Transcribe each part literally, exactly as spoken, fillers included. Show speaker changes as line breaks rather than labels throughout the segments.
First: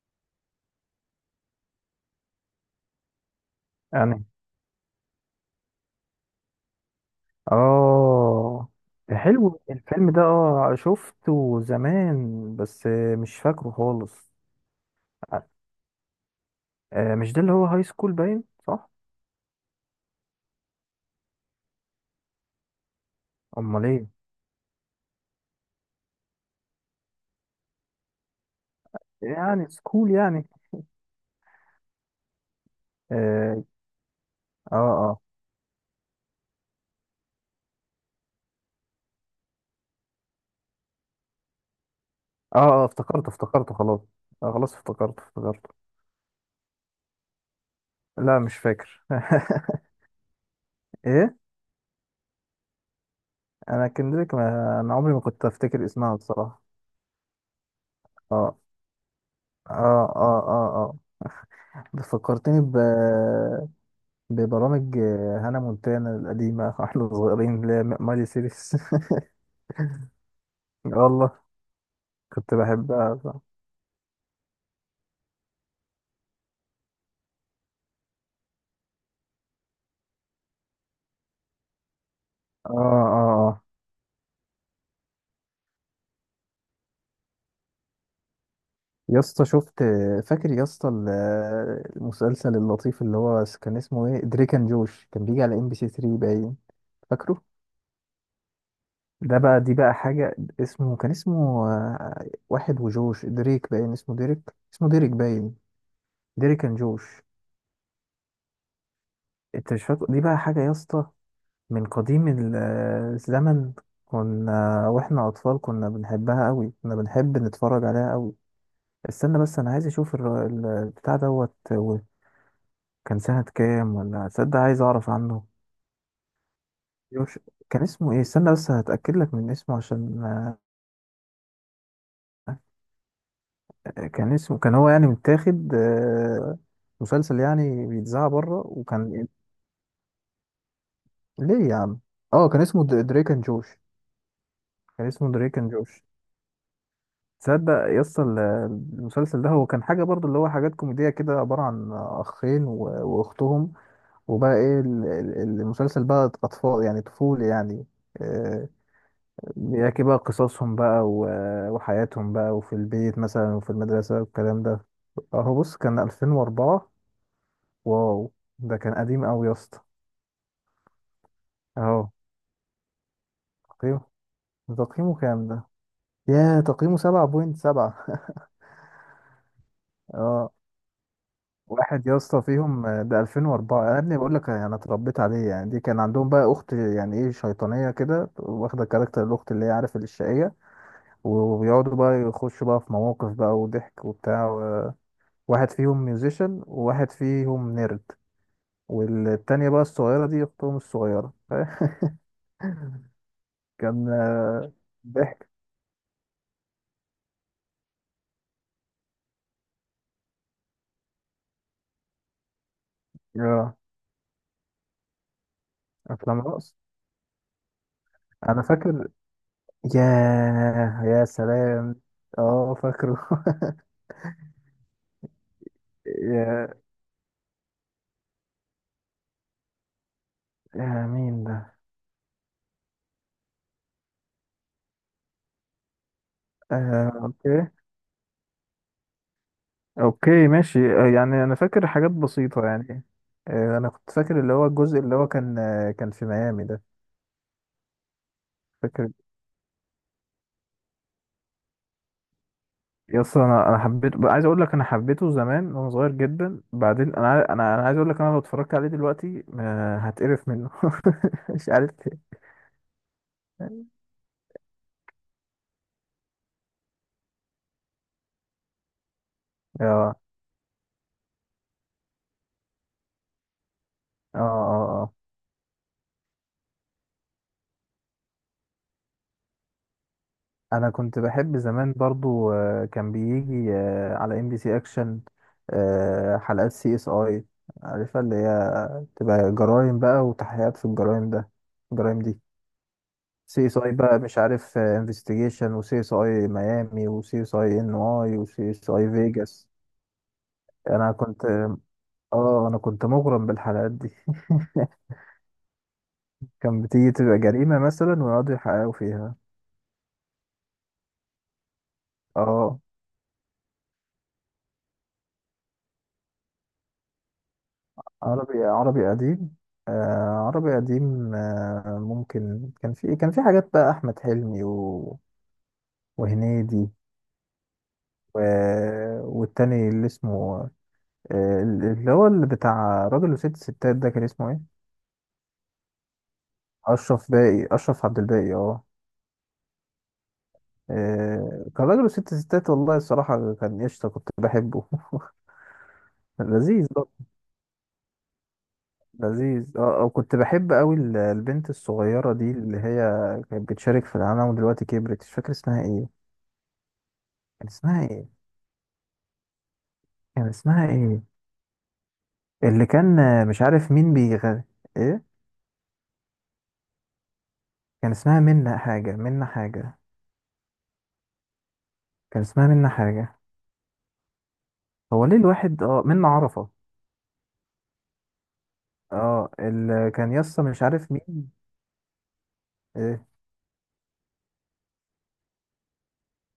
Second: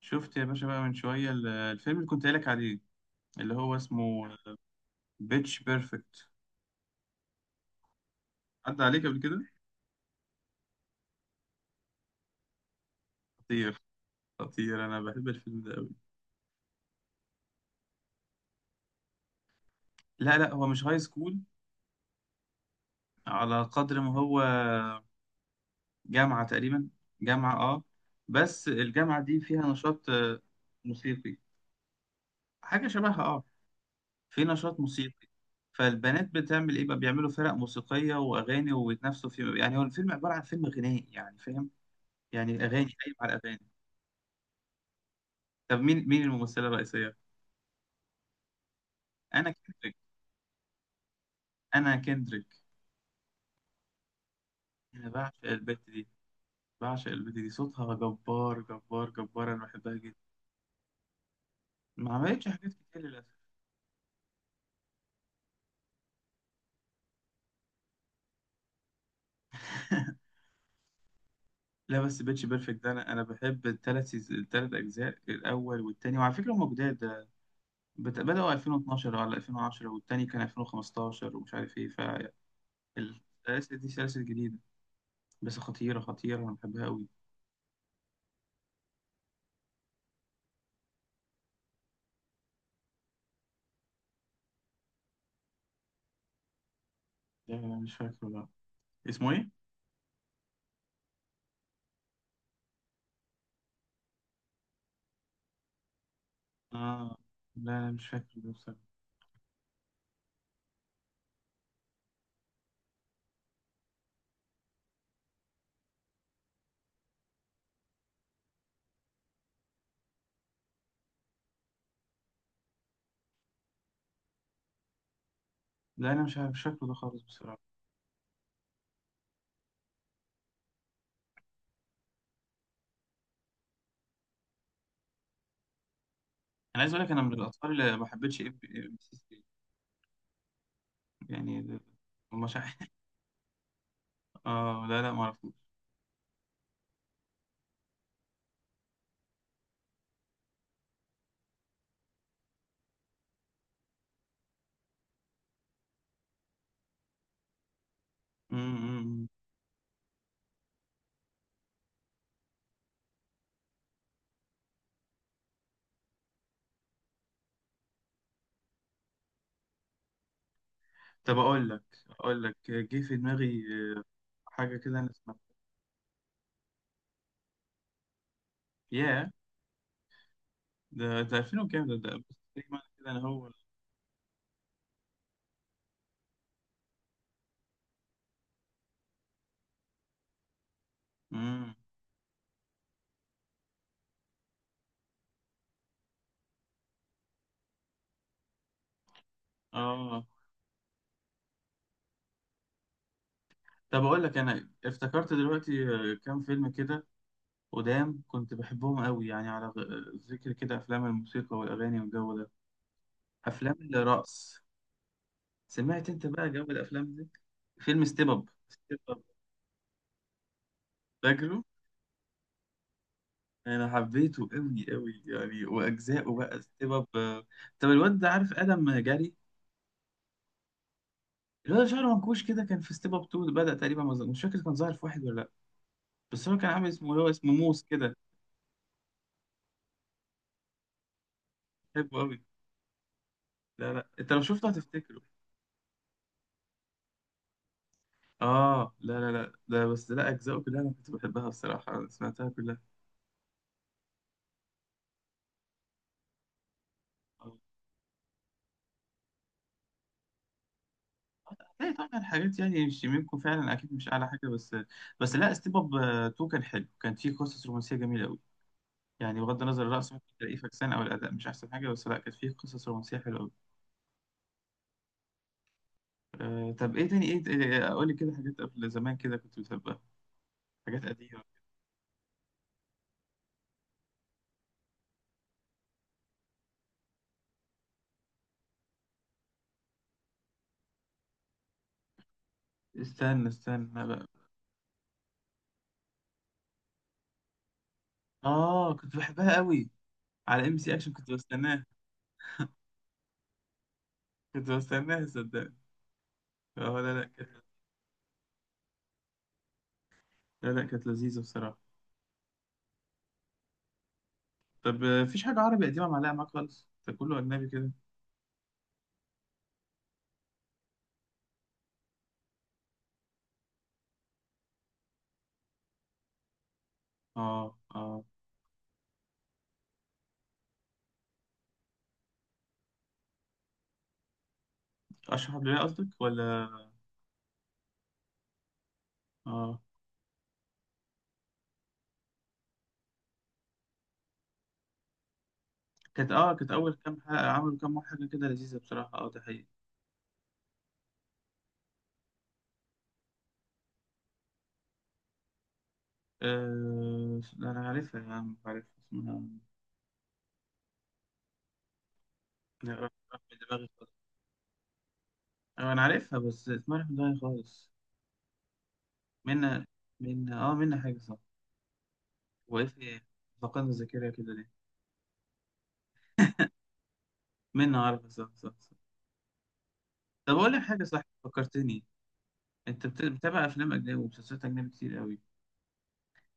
شفت يا باشا بقى من شوية ال- الفيلم اللي كنت قايلك عليه، اللي هو
يعني
اسمه بيتش بيرفكت.
اه
عدى عليك قبل كده؟
حلو الفيلم ده اه شفته زمان بس آه، مش فاكره
خطير.
خالص.
خطير، أنا بحب
آه،
الفيلم ده أوي.
آه، مش ده اللي هو هاي سكول باين صح؟
لا لا، هو مش هاي سكول، على
امال
قدر
ايه؟
ما هو جامعة تقريبا. جامعة اه. بس الجامعة دي فيها
يعني
نشاط
سكول
آه،
يعني.
موسيقي، حاجة شبهها اه،
اه
في
اه
نشاط
اه
موسيقي. فالبنات بتعمل ايه بقى؟ بيعملوا فرق موسيقية وأغاني وبيتنافسوا في، يعني هو الفيلم عبارة عن فيلم غنائي، يعني فاهم، يعني
اه آه،
أغاني قايم
افتكرته
على أغاني.
افتكرته خلاص. آه خلاص افتكرته
طب
افتكرته
مين مين الممثلة الرئيسية؟
لا مش فاكر.
انا كندريك.
ايه؟
انا كندريك.
انا كندريك. ما انا
انا
عمري ما
بعشق
كنت
البت
افتكر
دي.
اسمها بصراحة.
بعشق البت دي، صوتها
اه
جبار جبار جبار، انا بحبها
اه
جدا.
اه اه اه ده
ما عملتش
فكرتني
حاجات
ب
كتير للاسف.
ببرامج، آه، هانا مونتانا القديمة واحنا صغيرين اللي هي مالي سيريس. والله.
لا، بس بيتش
كنت
بيرفكت ده، انا
بحبها
انا
اه
بحب الثلاث سيز... الثلاث اجزاء، الاول والتاني، وعلى فكره هم جداد ده. بت... بداوا ألفين واتناشر ولا ألفين وعشرة، والتاني كان ألفين وخمستاشر، ومش عارف ايه.
اه اه
فالسلاسل دي سلاسل جديده، بس خطيره خطيره، انا بحبها قوي.
يا اسطى شفت. فاكر يا اسطى ال- المسلسل اللطيف اللي هو كان اسمه ايه؟ دريك اند جوش، كان بيجي على ام بي سي ثري باين، فاكره؟
لا لا، مش فاكره لا. اسمه
ده
ايه؟
بقى، دي بقى حاجة، اسمه كان اسمه آه، واحد وجوش دريك باين، اسمه ديريك. اسمه ديريك باين. ديريك اند
اه
جوش.
لا لا، مش فاكره ده بصراحه.
انت مش فاكر دي بقى حاجة يا اسطى، من قديم ال- الزمن. كنا واحنا اطفال كنا بنحبها قوي، كنا بنحب نتفرج عليها قوي. استنى بس، انا عايز اشوف الر- ال- البتاع دوت و- كان سنة كام ولا تصدق؟ عايز اعرف عنه.
لا، انا مش عارف، مش فاكره ده خالص
يوش،
بصراحه.
كان اسمه ايه؟ استنى بس هتأكد لك من اسمه، عشان آه، كان اسمه، كان هو يعني متاخد آه،
انا عايز اقول لك، انا من
مسلسل
الاطفال
يعني
اللي ما
بيتذاع
حبيتش ام
بره،
بي
وكان
سي تلاتة.
إيه؟
يعني
ليه يا
ده-
عم؟ اه
مش
كان اسمه
عارف.
د- دريك اند جوش.
اه لا
كان
لا، ما
اسمه
اعرفوش.
دريك اند جوش. تصدق يس ال- المسلسل ده؟ هو كان حاجة برضو، اللي هو حاجات كوميدية كده، عبارة عن أخين و- وأختهم. وبقى إيه ال- ال- المسلسل بقى أطفال يعني، طفولي يعني،
أمم،
آه،
أمم، أمم.
بيحكي بقى قصصهم بقى و- وحياتهم بقى، وفي البيت مثلا وفي المدرسة والكلام ده. أهو بص، كان ألفين وأربعة. واو. ده كان قديم أوي يا اسطى.
طب اقول لك،
أهو
اقول لك جه في دماغي
تقييمه،
حاجه كده انا
تقييمه
سمعتها.
كام ده؟ ياه، تقييمه سبعة فاصلة سبعة.
ياه،
اه
ده ده ألفين وكام ده
واحد
ده
يا
بس
اسطى
زي ما أنا
فيهم، آه،
كده انا
ده
هو.
ألفين وأربعة يا ابني، بقول لك انا اتربيت عليه يعني. دي كان عندهم بقى اخت يعني، ايه، شيطانيه كده، واخده كاركتر الاخت اللي هي، عارف، الشقيه.
امم.
وبيقعدوا بقى يخشوا بقى في مواقف بقى وضحك وبتاع و- واحد فيهم ميوزيشن وواحد فيهم نيرد. والتانية بقى
اه.
الصغيرة دي، أختهم الصغيرة
طب
كان
اقول لك، انا
آه،
افتكرت
ضحك.
دلوقتي آه، كام فيلم كده قدام كنت بحبهم قوي، يعني على غ- ذكر كده افلام الموسيقى والاغاني والجو ده.
يا.
افلام الرقص. سمعت انت
أفلام
بقى جو
رقص،
الافلام دي؟ فيلم ستيب اب.
أنا فاكر. ياه يا
فاكره؟
سلام. اه فاكره
انا حبيته قوي قوي يعني، واجزائه بقى
يا.
ستيب اب. طب الواد ده، عارف ادم جاري؟
آه مين ده؟
الواد شعره منكوش كده، كان في ستيب اب تو، بدأ تقريبا، مز- مش فاكر كان ظاهر في واحد ولا لا. بس هو كان عامل
آه
اسمه، هو اسمه
اوكي.
موس كده.
اوكي ماشي، آه يعني انا فاكر حاجات
بحبه قوي.
بسيطة يعني. آه انا
لا لا،
كنت
انت
فاكر
لو
اللي هو
شفته
الجزء اللي
هتفتكره.
هو كان آه كان في ميامي ده،
اه
فاكر
لا لا لا، ده بس لا، اجزائه كلها انا كنت بحبها الصراحه، أنا سمعتها كلها.
يا اسطى؟ انا انا حبيته، عايز اقول لك انا حبيته زمان وانا صغير جدا، بعدين انا عاي-
آه.
انا انا عايز اقول لك، انا لو اتفرجت عليه دلوقتي آه هتقرف منه مش عارف
هتلاقي طبعا
ليه.
حاجات يعني مش منكم فعلا، اكيد مش اعلى حاجه بس. بس لا، ستيب اب تو كان حلو، كان فيه قصص رومانسيه جميله قوي. يعني بغض النظر الرقص
اه
ممكن تلاقيه فكسان، او الاداء مش احسن حاجه، بس لا كانت فيه قصص رومانسيه حلوه قوي.
اه اه اه
أه طب ايه تاني؟ ايه قول لي كده حاجات قبل زمان كده كنت بتحبها.
انا
حاجات
كنت
قديمه.
بحب زمان برضو، آه، كان بيجي آه، على ام بي سي اكشن. آه، حلقات سي اس اي، عارفها؟ اللي هي تبقى جرائم بقى، وتحقيقات في الجرائم ده، الجرائم دي.
استنى
سي اس اي
استنى
بقى،
بقى.
مش عارف، انفستيجيشن، وسي اس اي ميامي، وسي اس اي ان اي، وسي اس
اه
اي
كنت بحبها
فيجاس.
قوي، على ام سي
انا
اكشن كنت
كنت،
بستناها.
اه انا كنت مغرم بالحلقات دي
كنت بستناها صدقني.
كان
اه
بتيجي
لا لا
تبقى
كانت
جريمة مثلا ويقعدوا يحققوا فيها.
لا لا كانت لذيذه بصراحه.
اه
طب آه، مفيش حاجه عربي قديمه معلقه معاك خالص؟ ده كله اجنبي كده.
عربي، عربي قديم؟ آه عربي قديم، آه ممكن كان في، كان في حاجات بقى، أحمد حلمي و... وهنيدي،
اه اه.
و... والتاني اللي اسمه، آه اللي هو، اللي بتاع راجل وست ستات، ده كان اسمه ايه؟
اشرح عبد الباقي قصدك ولا؟
أشرف باقي، أشرف عبد الباقي، اه.
اه.
آه، كان راجل وست ستات، والله الصراحة كان قشطة، كنت بحبه
كانت اه كانت
لذيذ
اول
برضه،
كام حلقه، عملوا كام حاجه كده لذيذه بصراحه، اه ده حقيقي.
لذيذ اه آه، كنت بحب قوي ال- البنت الصغيرة دي اللي هي كانت بتشارك في العالم ودلوقتي كبرت، مش فاكر اسمها ايه.
أه...
كان
لا، أنا
اسمها
عارفها
ايه؟
يا عم، عارفها اسمها.
كان اسمها ايه اللي
أنا راح-
كان،
راح
آه،
من
مش
دماغي
عارف
خالص.
مين بيغني. ايه؟
أه، أنا عارفها بس اسمها راح من دماغي خالص.
كان اسمها منا حاجة، منا
منا
حاجة.
منا آه منا حاجة صح.
كان اسمها منا
وقف إيه في إيه؟
حاجة.
فقدنا الذاكرة كده ليه؟
هو ليه الواحد، اه، منا عرفة.
منا عارفة، صح صح صح.
اه، اللي كان
طب
يسطا
أقول لك
مش
حاجة،
عارف
صح
مين.
فكرتني. أنت بت-
ايه؟
بتتابع أفلام أجنبي ومسلسلات أجنبي كتير قوي.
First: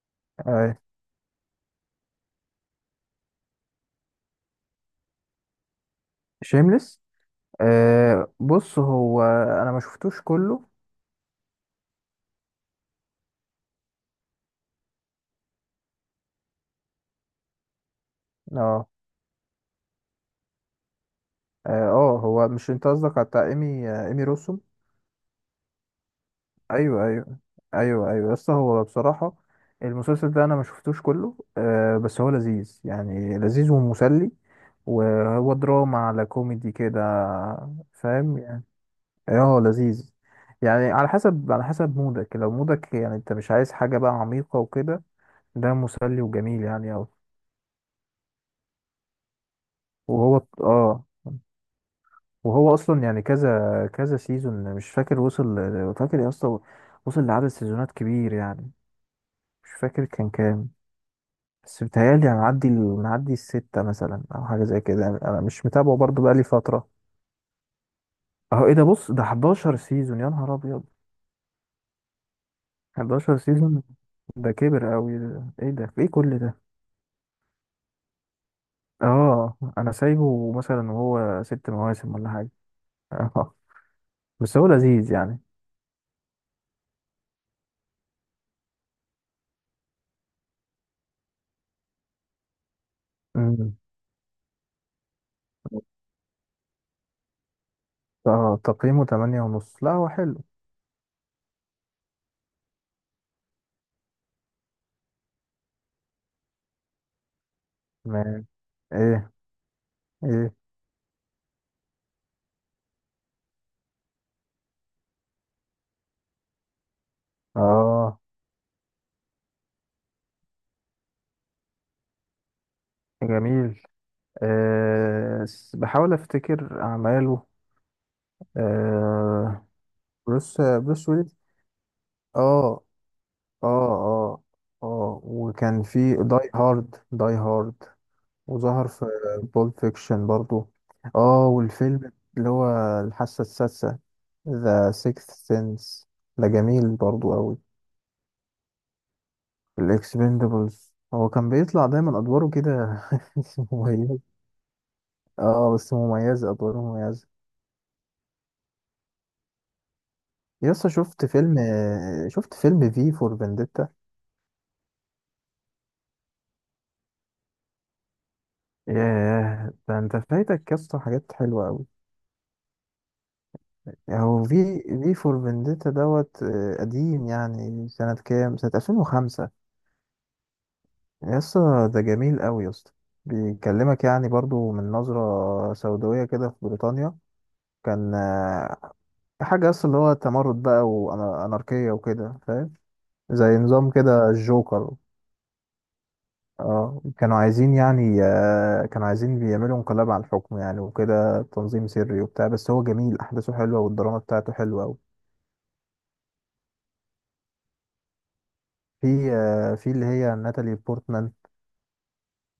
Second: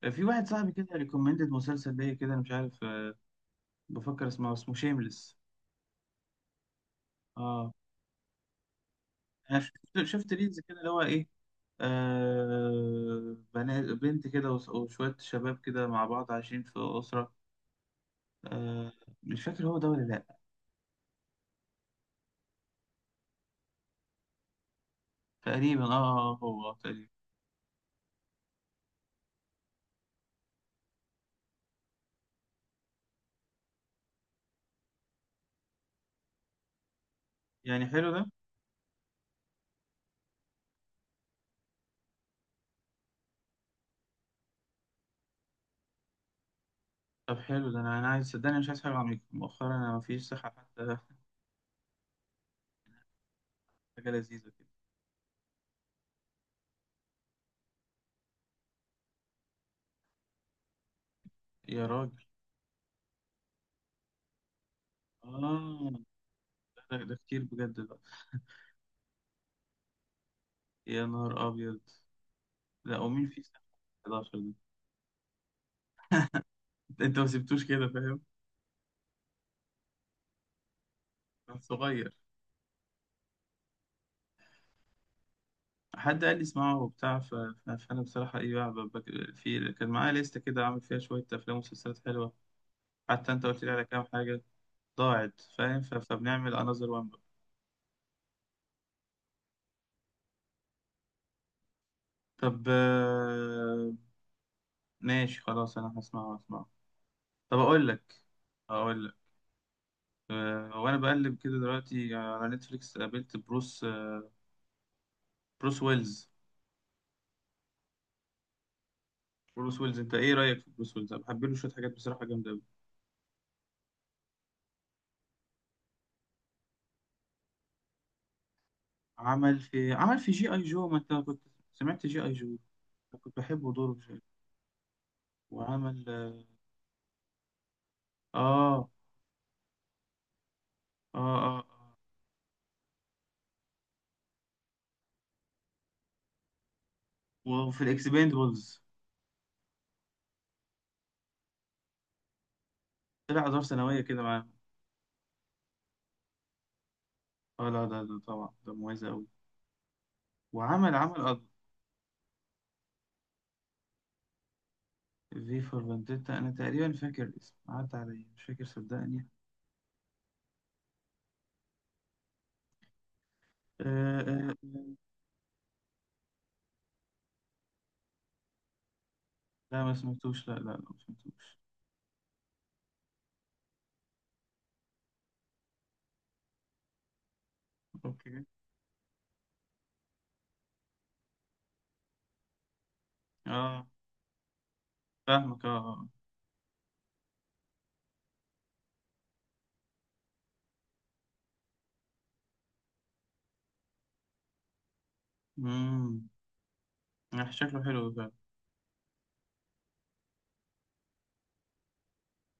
أه، في واحد صاحبي
آه.
كده ريكومندد مسلسل ليا كده، أنا مش عارف أه، بفكر اسمه اسمه شيمليس.
شيمليس.
آه.
آه، بص هو،
أنا
انا ما
شفت
شفتوش
شفت ريلز
كله.
كده، اللي هو إيه، آه بنات بنت كده وس- وشوية شباب كده مع بعض عايشين في أسرة.
اه
آه. مش فاكر هو ده ولا لأ.
اه آه، هو مش انت قصدك على بتاع ايمي، آه، ايمي روسوم؟
تقريبا اه، آه، آه، هو
ايوه
تقريبا.
ايوه. ايوه ايوه، بس هو بصراحه المسلسل ده انا ما شفتوش كله، آه بس هو لذيذ يعني، لذيذ ومسلي، وهو دراما على كوميدي كده،
يعني حلو ده.
فاهم يعني؟ اه لذيذ. يعني على حسب على حسب مودك، لو مودك يعني انت مش عايز حاجه بقى عميقه وكده، ده مسلي وجميل يعني اوي.
طب حلو ده، أنا أنا عايز صدقني، مش عايز حاجة عميقة مؤخرا، أنا مفيش
وهو،
صحة حتى.
اه وهو اصلا يعني كذا
حاجة
كذا
لذيذة كده.
سيزون، مش فاكر وصل. فاكر يا اسطى؟ وصل لعدد سيزونات كبير يعني، مش فاكر كان كام. بس
يا راجل.
بتهيألي أنا معدي ال- معدي الستة مثلا أو حاجة زي كده يعني. أنا مش
اه.
متابعه برضه بقالي فترة.
ده, ده كتير بجد بقى.
أهو إيه ده؟ بص، ده حداشر سيزون، يا نهار أبيض.
يا نهار أبيض. لا، ومين
حداشر
فيه صحة؟
سيزون.
حداشر.
ده كبر أوي ده. إيه ده؟ في إيه كل ده؟
ده أنت ما سبتوش كده فاهم.
آه أنا سايبه مثلا وهو
كان
ست مواسم
صغير.
ولا حاجة. آه، بس هو لذيذ يعني.
حد قال لي اسمعه وبتاع، ف- ف- فانا بصراحه ايه بقى، ب- بك- في كان معايا لسته كده عامل فيها شويه افلام ومسلسلات حلوه. حتى انت قلت لي
أمم.
على كام حاجه ضاعت، فاهم؟ ف- فبنعمل انذر وان بقى.
آه تقييمه تمانية ونص، لا هو حلو.
طب آه، ماشي خلاص، انا هسمعه هسمعه. طب اقول لك،
تمام.
اقول لك
إيه؟ إيه؟
آه، وانا بقلب كده دلوقتي على نتفليكس، قابلت بروس آه، بروس ويلز.
آه
بروس ويلز، انت ايه رايك في بروس ويلز؟ انا بحب له شويه حاجات بصراحه جامده قوي.
جميل. آه س- بحاول أفتكر أعماله.
عمل
آه،
في عمل في جي اي
بروس،
جو، ما
بروس
انت
ويلز.
كنت سمعت جي اي
اه
جو. أنا كنت
اه
بحبه دوره.
اه اه وكان
وعمل
في
اه.
داي هارد، داي هارد. وظهر
اه,
في بول فيكشن برضو.
اه.
اه
آه.
والفيلم اللي هو الحاسة السادسة، ذا سيكث سينس، ده جميل برضو قوي.
وفي الاكسبندبلز.
الاكسبندبلز، هو كان بيطلع دايما ادواره كده
طلع ادوار ثانويه
مميزة.
كده معاهم.
اه بس مميزة، ادواره مميزة.
اه لا، ده ده طبعا ده مميز قوي.
يسا
وعمل عمل
شفت
أد...
فيلم، شفت فيلم في فور فينديتا؟
في فور فانديتا، انا تقريبا فاكر الاسم، عدى عليا مش فاكر صدقني.
ياه، ده انت فايتك يسطا حاجات حلوة أوي.
آه
يعني هو
آه
في
آه.
في فور فينديتا دوت، آه، قديم، يعني سنة كام؟ سنة ألفين وخمسة.
لا ما سمعتوش، لا لا لا ما سمعتوش.
يا اسطى ده جميل قوي يا اسطى، بيكلمك يعني برضو من نظرة سوداوية كده في بريطانيا. كان
اوكي.
آه، حاجة أصلا اللي هو تمرد بقى وأناركية وكده، فاهم، زي
اه
نظام كده الجوكر.
فاهمك اه آه.
اه كانوا عايزين يعني، آه، كانوا عايزين بيعملوا انقلاب على الحكم يعني وكده، تنظيم سري وبتاع، بس هو جميل، أحداثه حلوة والدراما بتاعته حلوة أوي.
امم. آه، شكله حلو فعلا.
في، آه، في اللي هي ناتالي بورتمان،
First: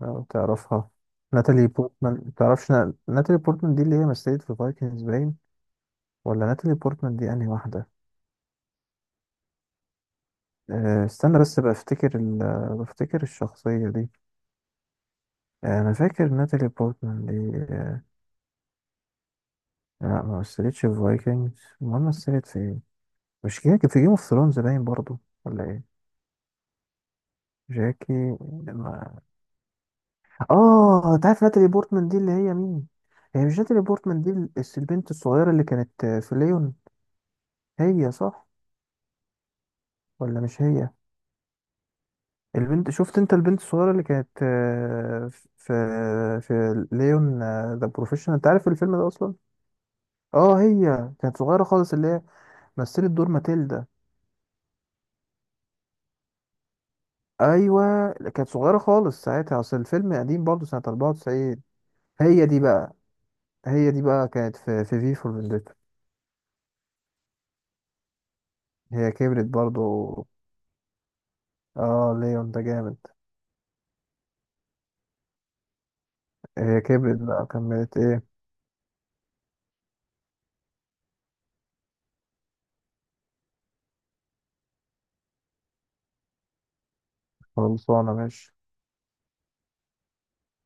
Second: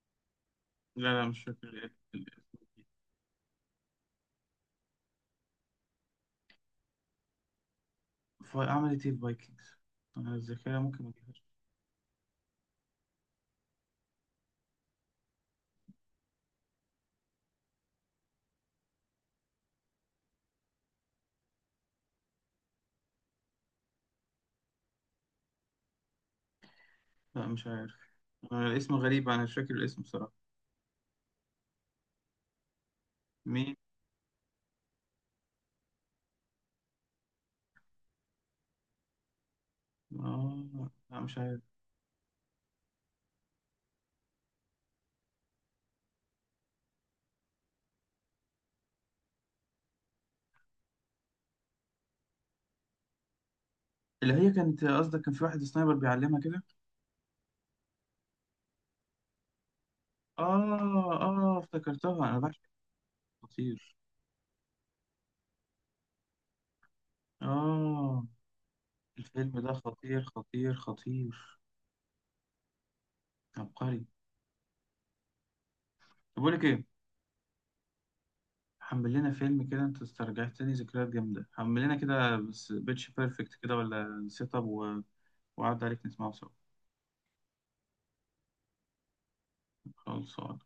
لو تعرفها؟
لا لا مش فاكر
ناتالي
ال- ال-
بورتمان تعرفش؟ نا... ناتالي بورتمان دي اللي هي مثلت في فايكنجز باين، ولا ناتالي بورتمان دي انهي واحدة؟
الاسم. عملت ايه الفايكنجز؟ انا الذاكره ممكن
أه
ما
استنى
اجيبهاش.
بس بفتكر ال... بفتكر الشخصية دي. آه، انا فاكر ناتالي بورتمان دي، أه... لا ما مثلتش في فايكنجز، امال مثلت في ايه؟ مش جاكي في جيم اوف ثرونز باين برضو، ولا ايه؟
لا مش عارف.
جاكي؟
آه، الاسم
لما.
غريب، انا مش فاكر الاسم بصراحه.
اه انت عارف ناتالي بورتمان دي اللي هي مين؟ هي مش
مين؟
ناتالي بورتمان دي الس- البنت الصغيرة اللي كانت، آه، في ليون، هي، صح ولا مش
اه
هي؟
لا مش عارف.
البنت، شفت انت، البنت الصغيرة اللي كانت، آه، في في ليون، ذا بروفيشنال، انت عارف الفيلم ده اصلا؟ اه هي كانت صغيرة خالص، اللي هي مثلت دور ماتيلدا.
اللي هي كانت قصدك كان في واحد سنايبر بيعلمها كده.
ايوه كانت صغيرة خالص ساعتها، اصل الفيلم قديم برضه سنة
اه اه،
أربعة وتسعين.
افتكرتها، انا
هي دي
بعشق.
بقى. هي
خطير.
دي بقى كانت في في في فور فينديتا.
اه
هي كبرت
الفيلم ده خطير
برضه.
خطير خطير.
اه ليون ده جامد.
عبقري. طب بقول لك
هي
ايه،
كبرت بقى، كملت ايه؟
حمل لنا فيلم كده، انت استرجعتني ذكريات جامده. حمل لنا كده بس بيتش بيرفكت كده، ولا سيت اب و... وقعد عليك نسمعه سوا.
خلصانة ماشي.
خلاص.